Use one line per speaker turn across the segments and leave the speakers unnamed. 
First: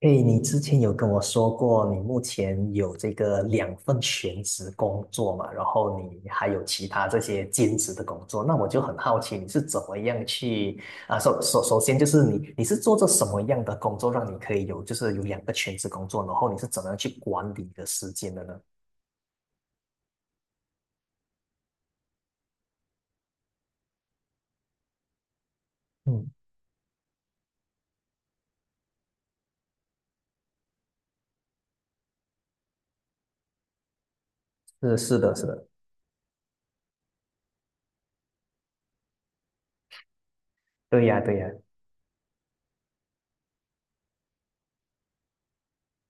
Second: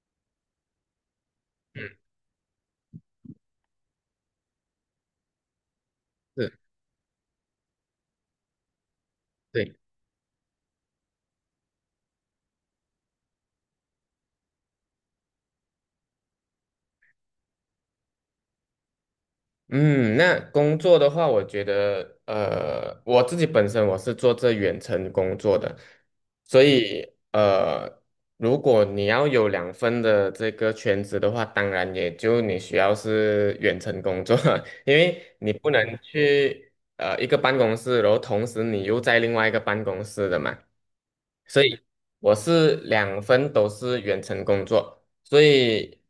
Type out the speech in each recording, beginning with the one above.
诶，你之前有跟我说过，你目前有这个两份全职工作嘛，然后你还
是，
有其他这些兼职的工作，那我就很好奇，你是
对，
怎么样去啊？首先就是你是做着什么样的工作，让你可以有就是有两个全职工作，然后你是怎么样去管理你的时间的呢？
嗯，那工作的话，我觉得，我自己本身我是做这远程工作的，
嗯，
所以，呃，如果你要有两份的这个全职的话，当然也就你需要是远程工作，因
是是
为
的，是
你
的，
不能去一个办公室，然后同时你又在另外一个办公室的嘛。
对呀，对呀，
所以我是两份都是远程工作，所以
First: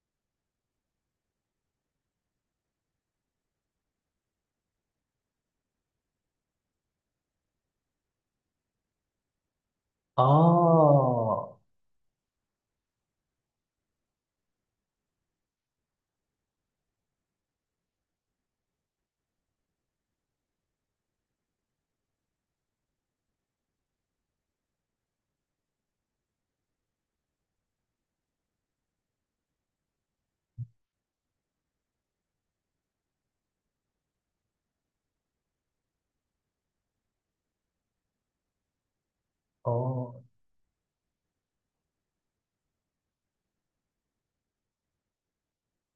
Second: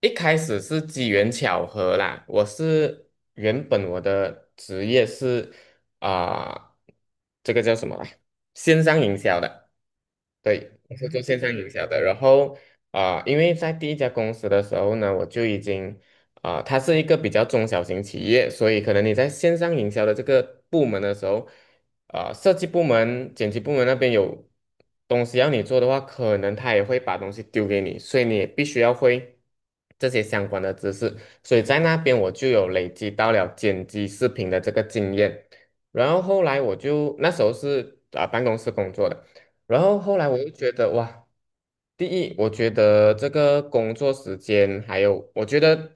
一开始是机缘巧合啦。我是原本我的职业是啊、这个叫什么来？线上营销的，对，我是做线上
哦
营销的。然后因为在第一家公司的时候呢，我就已经它是一个比较中小型企业，所以可能你在线上营销的这个部门的时候，设计部门、剪辑部门那边有东西要你做的话，可能他也会把东西丢给你，所以你也必须要会这些相关的知识。所以在那边我就有累积到了剪辑视频的这个经验，然后后来我就那时候是办公室工作的。然后后
哦，
来我又觉得哇，第一，我觉得这个工作时间还有，我觉得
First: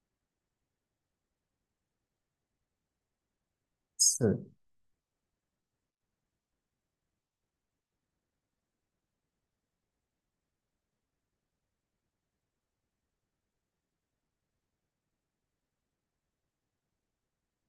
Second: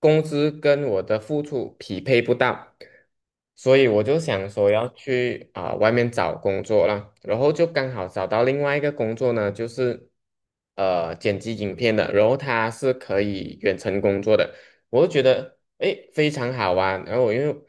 工资跟我的付出匹配不到，所以我就
是。
想说要去外面找工作啦，然后就刚好找到另外一个工作呢，就是剪辑影片的，然后它是可以远程工作的。我就觉得诶非常好玩。然后我又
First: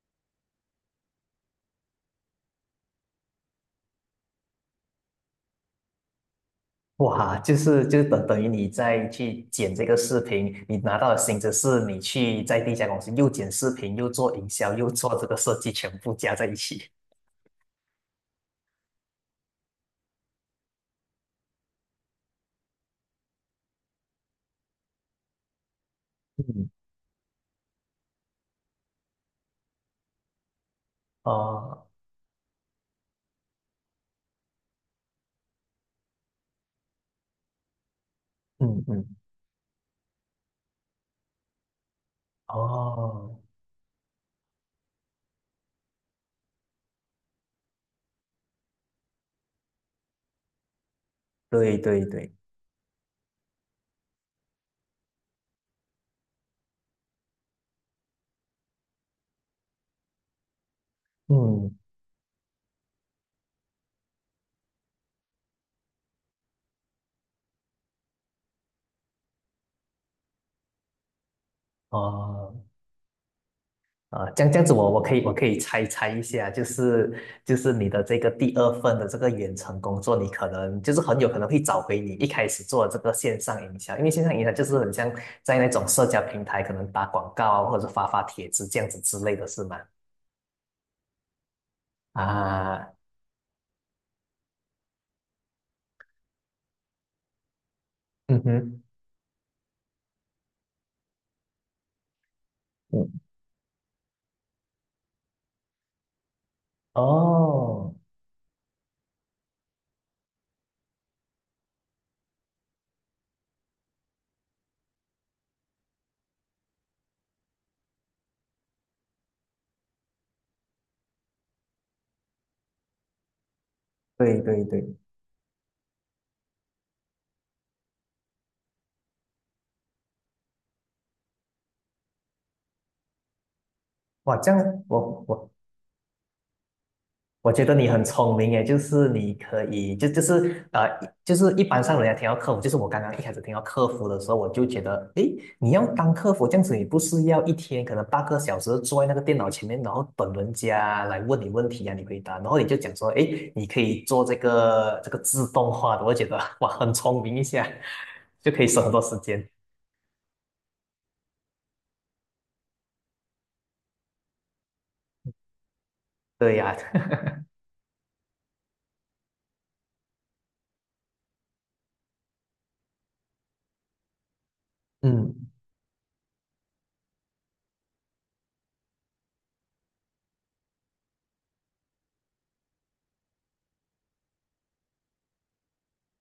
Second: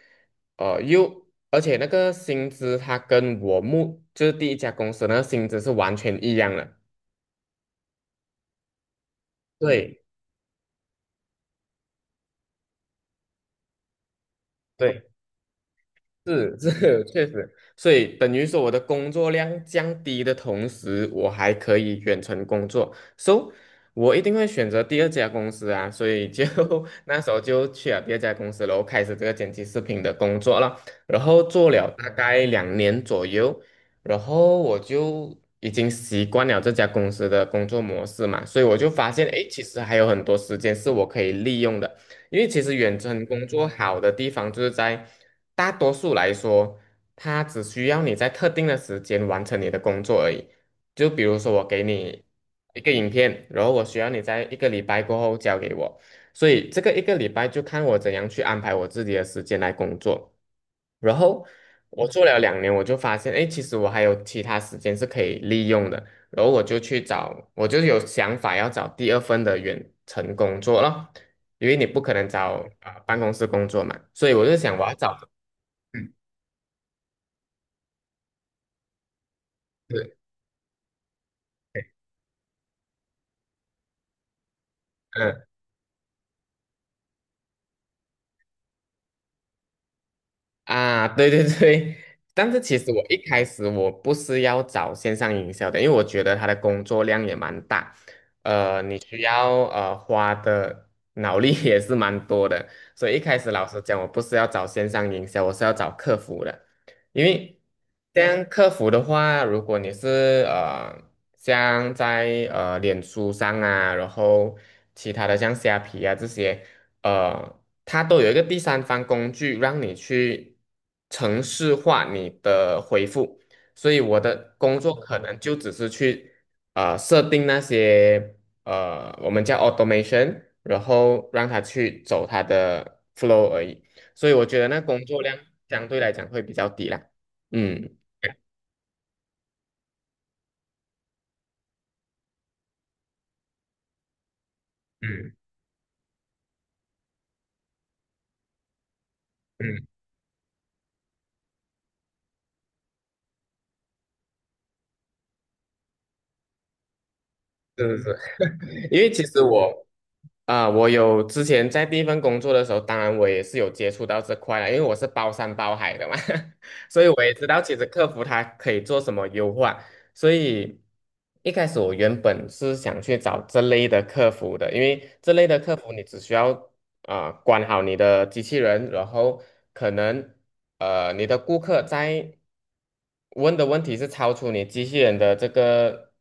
而且那个薪资它跟我就是第一家公司那个薪资是完全一样的，
哇，就是等等于你再去剪这个
对
视频，你拿到的薪资是你去在第一家公司又剪视频，又做营销，又
对，
做这个设计，全部加在一
是
起。
是，确实，所以等于说我的工作量降低的同时，我还可以远程工作，so 我一定会选择第二家公司啊，所以就
嗯，
那时候就去了第二家公司，然后开始这个剪辑视频的工作了，然 后做
哦，
了大概两年左右，然后我就已经习惯了这家公司的工作模式嘛，所以我
嗯
就发
嗯，
现，诶，其实还有很多时间是我可以利用的。因为其实远程
哦，
工作好的地方就是在大多数来说，它只需要你在特定的时间完成你的工作而已。就比如说我
对
给
对
你
对，
一个影片，然后我需要你在一个礼拜过后交给我，所以这个一个礼拜就看我怎样去安排我自己的时间来工作。然后
嗯，
我做了两年，我就发现，哎，其实我还有其他时间是可以利用的。然后我就去找，我就有想法要找第二份的远程工作了。因为你不可能
哦。
找办公室工作嘛，
啊，
所以
这
我
样
就
这样子
想我
我
要
我可
找，
以我可以猜猜
嗯，
一下，就是你的这个第二份的这个远程工作，
对，
你可能就是很有可能会找
嗯。
回你一开始做的这个线上营销，因为线上营销就是很像在那种社交平台可能打广告啊，或者发发帖子这样子之类的是吗？
啊，对对对，但是其
啊，
实我一开始我不是要找线上营销的，因为我觉得他的工作量也蛮大，
嗯哼，
你需要花的脑力 也是蛮多的，所
嗯，
以一开始老实讲，我不是要找线上营销，我是要找客服的，因为
哦，
像客服的话，如果你是像在脸书上啊，然后其他的像虾皮啊这些。呃，它都有一个第三方工具让你去程式化你的回复，所以我
对
的
对
工作
对，
可能就只是去设定那些我们叫 automation，然后让它去走它的 flow 而已，所以
哇，
我
这
觉得那
样
工作
我
量
我
相对来讲会比较低啦。
我觉得你
嗯
很聪明诶，就是你可以，就就是就是一般上人家听到客服，就是我刚刚一开始听到客服的时候，我就觉得，诶，
嗯
你要当客服这样子，你不是要一天可能8个小时坐在那个电脑前面，
嗯，
然后等人家来问你问题啊，你回答，然后你就讲说，诶，你可以做这个自动化的，我觉得哇，很聪明一下，
是是是。
就可以省 很
因
多
为
时
其实
间。
我啊，我有之前在第一份工作的时候，当然我也是有接触到这块了，因为我是包山包海的嘛，
对呀、
所以我也知 道其实客服它可以做什么优化。所以一开始我原本是想去找这类的客服的，因为这类
嗯，
的客服你只需要管好你的机器人，然后可能你的顾客在问的问题是超出你机器人的这个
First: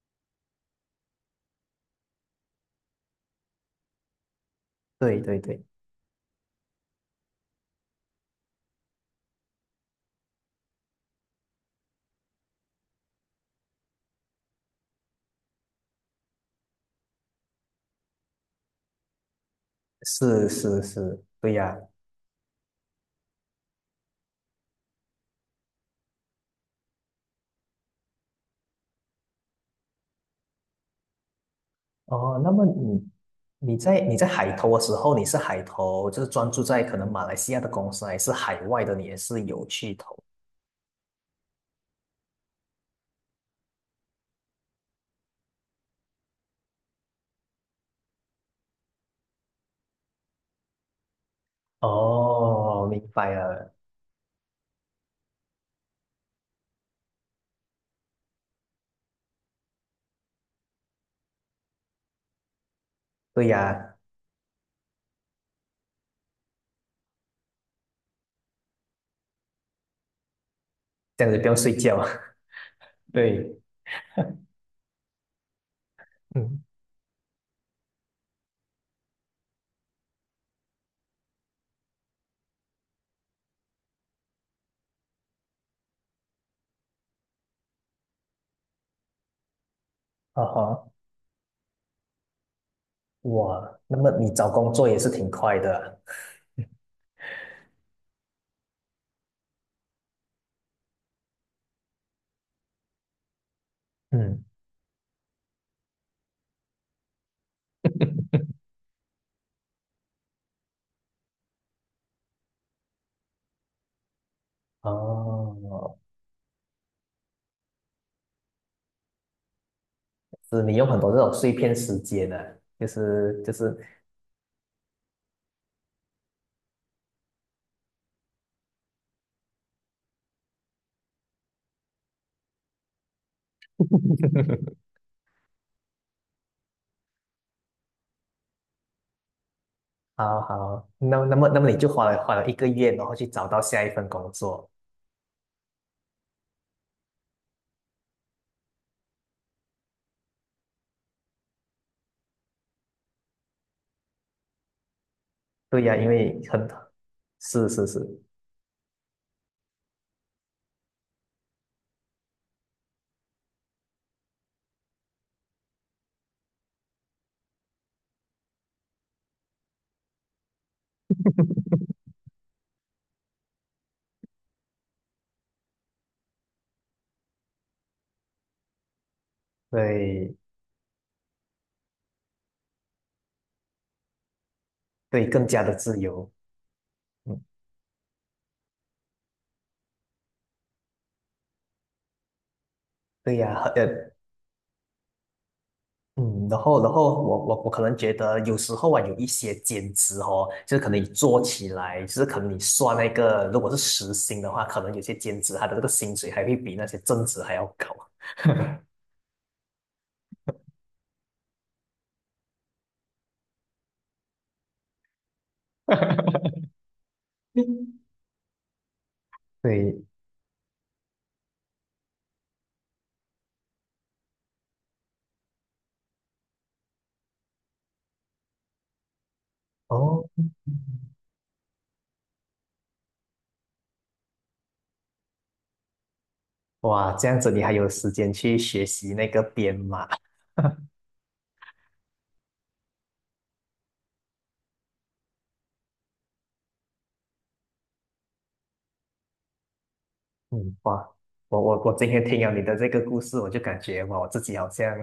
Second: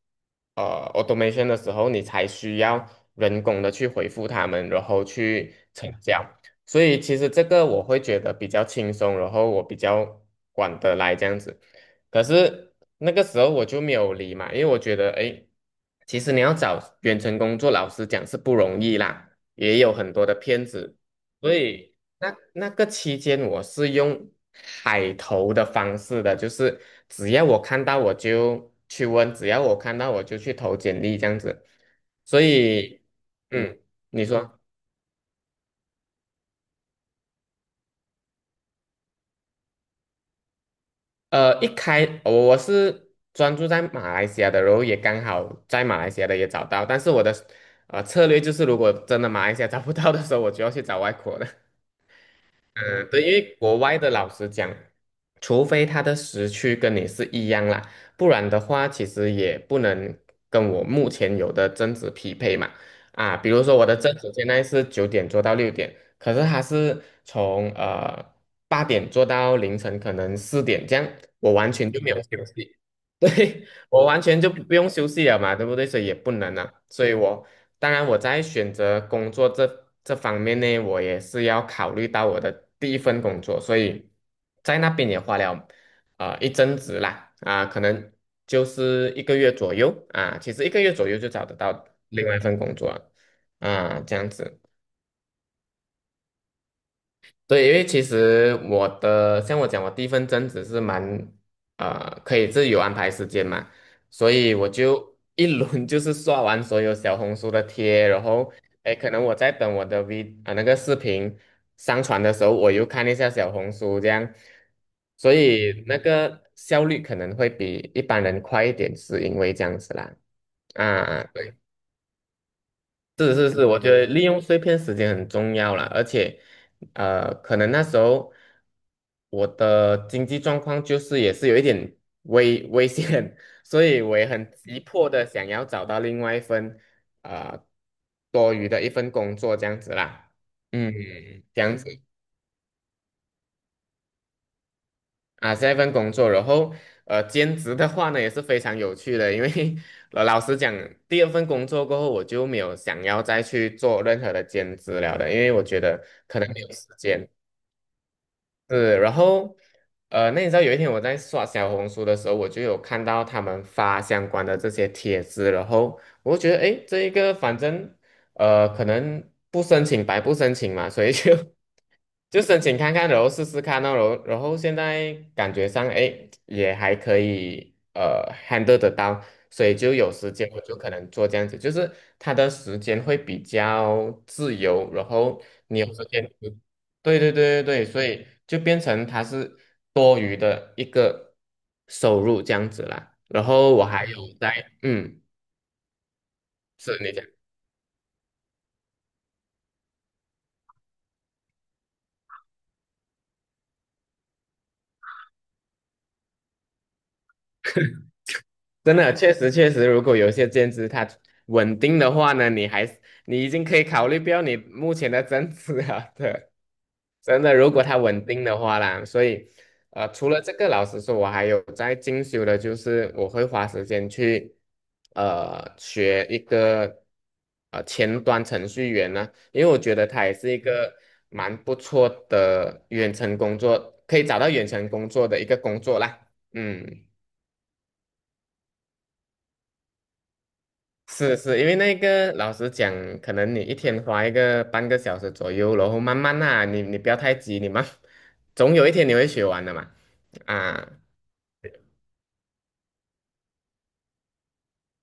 automation 的时候，你才需要人工的去回复他们，然后
对对
去
对，
成交。所以其实这个我会觉得比较轻松，然后我比较管得来这样子。可是那个时候我就没有理嘛，因为我觉得，诶，其实你要找远程工作老师讲是不容易啦。也有很多的
是
骗
是
子，
是，对
所
呀、
以那个期间我是用海投的方式的，就是只要我看到我就去问，只要我看到我就去投简历这样子，
哦，
所
那么
以
你你
嗯，
在你
你
在海
说。
投的时候，你是海投，就是专注在可能马来西亚的公司，还是海外的，你也是有去投？
一开我是专注在马来西亚的，然后也刚好在马来西亚的也找到，但是我的策略就是，如果真的马来西亚找不到的时候，我就要去找外国的。
哦，明
嗯，对，因
白
为
了。
国外的老师讲，除非他的时区跟你是一样啦，不然的话，其实也不能跟我目前有的正值匹配嘛。啊，
对
比如说我
呀，
的正值现在是九点做到六点，可是他是从八点做到凌晨可能四点这样，
这样子不
我
用
完
睡
全就
觉。
没有休息。
对，
对，我完全就不用休息了嘛，对不对？所以也不能
嗯，
啊，所以我当然我在选择工作这方面呢，我也是要考虑到我的第一份工作，所以在那边也花了啊一阵子啦，可能就是一个月左右啊，
啊
其实一个
哈，
月左右就找得到另外一份工作了
哇，那
啊，
么
这样
你找
子。
工作也是挺快的啊
对，因为其实我的，像我讲，我第一份正职是蛮，可以自由安排时间嘛，所
嗯，
以我就一轮 就是刷完所有小红书的贴，然后，哎，可能我在等我的 V 那个视频上传的时候，我又看一下小红书这样，所以那
哦，
个效率可能会比一般人快一点，是因为这样子啦，
是你用很多这
啊。
种碎片时间呢、就
是
是，
是是，我觉得利用碎片时间很重要啦，而且，可能那时候我的经济状况就是也是有一点危险，所以我也很 急迫的想要找到另外一份啊多余的一份工作这样子啦，
好好，
嗯，
那那么那
这
么你
样
就
子，
花了1个月，然后去找到下一份工作。
啊，这一份工作，然后兼职的话呢也是非常有趣的，因为老实讲，第二份工作过后，我就没有想要再去做任何的兼职了的，因为我觉
对呀、
得
因
可
为
能没
很，
有时间。
是是是，
是，然后那你知道有一天我在刷小红书的时候，我就有看到他们发相关的这些帖子，然后我就觉得，诶，这一个反正可能不申请白不申请嘛，所以就 就申请看看，然后试试看哦，然后现在感觉上，哎，也还可以，handle 得到，所以就有时
对
间我就可能做这样子，就是他的时间会比较自由，然
对，
后
更加的
你有
自
时间
由，
就对对对对对，所以就变成他是多余的一个收入这样子啦。
对
然
呀、很
后我还有在，嗯，
嗯，然后
是你讲。
我可能觉得有时候啊，有一些兼职哦，就是可能你做起来，就是可能你算那个，如果是时薪的话，可能有些兼职它的这个薪水还会比那些正职还要高。
真的，确实确实，如果有一些兼职它稳定的话呢，你还是你已经可以考虑不要你目前的增值了的。真的，如果它 稳定的话啦，所以，
对，
除了这个，老实说，我还有在进修的，就是我会花时间去，学一个，前端程序员呢，因为我觉得
哦，
它也是一个蛮不错的远程工作，可以找到远程工作的一个工作啦，嗯。
哇，这样子你还有时间去学习那个编码。
是是，因为那个老实讲，可能你一天花一个半个小时左右，然后慢慢啊，你不要太急，你慢，总有一天你会学完的嘛。
嗯，
啊
哇，我今天听了你的这个故事，我就感觉哇，我自己好像，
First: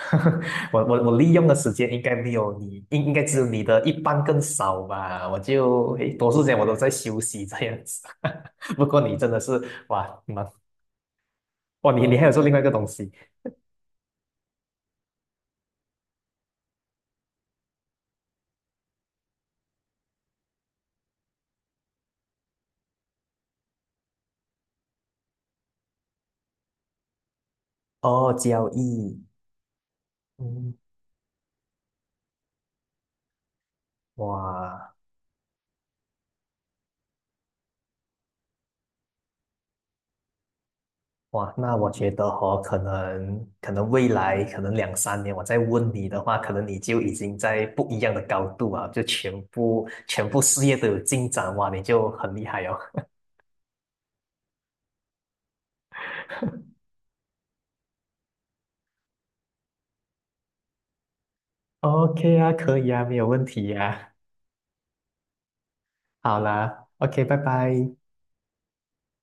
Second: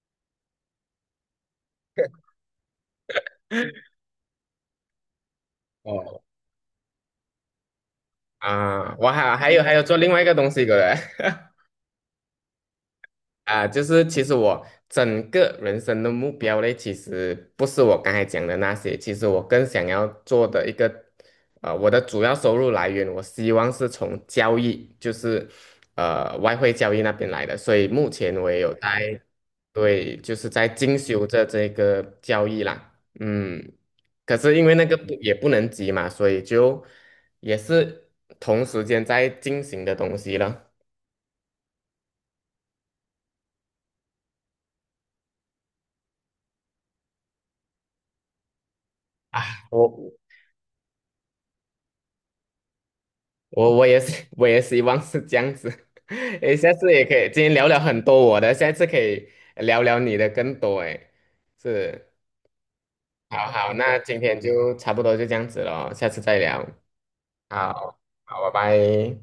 我利用的时间应该没有你，应该只有你的一半更少吧。我就诶
哦，
多数时间我都在休息这样子。不
啊，
过
我
你真
还
的
还
是
有还有做另
哇，
外一个
蛮
东西过来
哇，你你还有做另外一个东西
啊，就是其实我整个人生的目标嘞，其实不是我刚才讲的那些，其实我更想要做的一个，我的主要收入来源，我希望是从交易，就是外汇交易那边来的，所以目
哦，
前我也
交
有在。
易，
对，就是在
嗯，
进修着这个教育啦，嗯，可是因为那
哇。
个不也不能急嘛，所以就也是同时间在进行的东西了
哇，那我觉得哦，可能未来可能2,3年，我再问你的话，可能你就已经在不一样的高度啊，就全
啊。
部
我
全部事业都有进展哇，你就很厉害哦。
我也是，我也希望是这样子。诶，下次也可以，今天聊聊很多我的，下一次可以聊聊你的更多。诶，是，
OK 啊，可以啊，没有问
好
题
好，那
呀、
今天就差不多就这样子了，下次
好
再聊。
啦，OK，拜拜。
好，好，拜拜。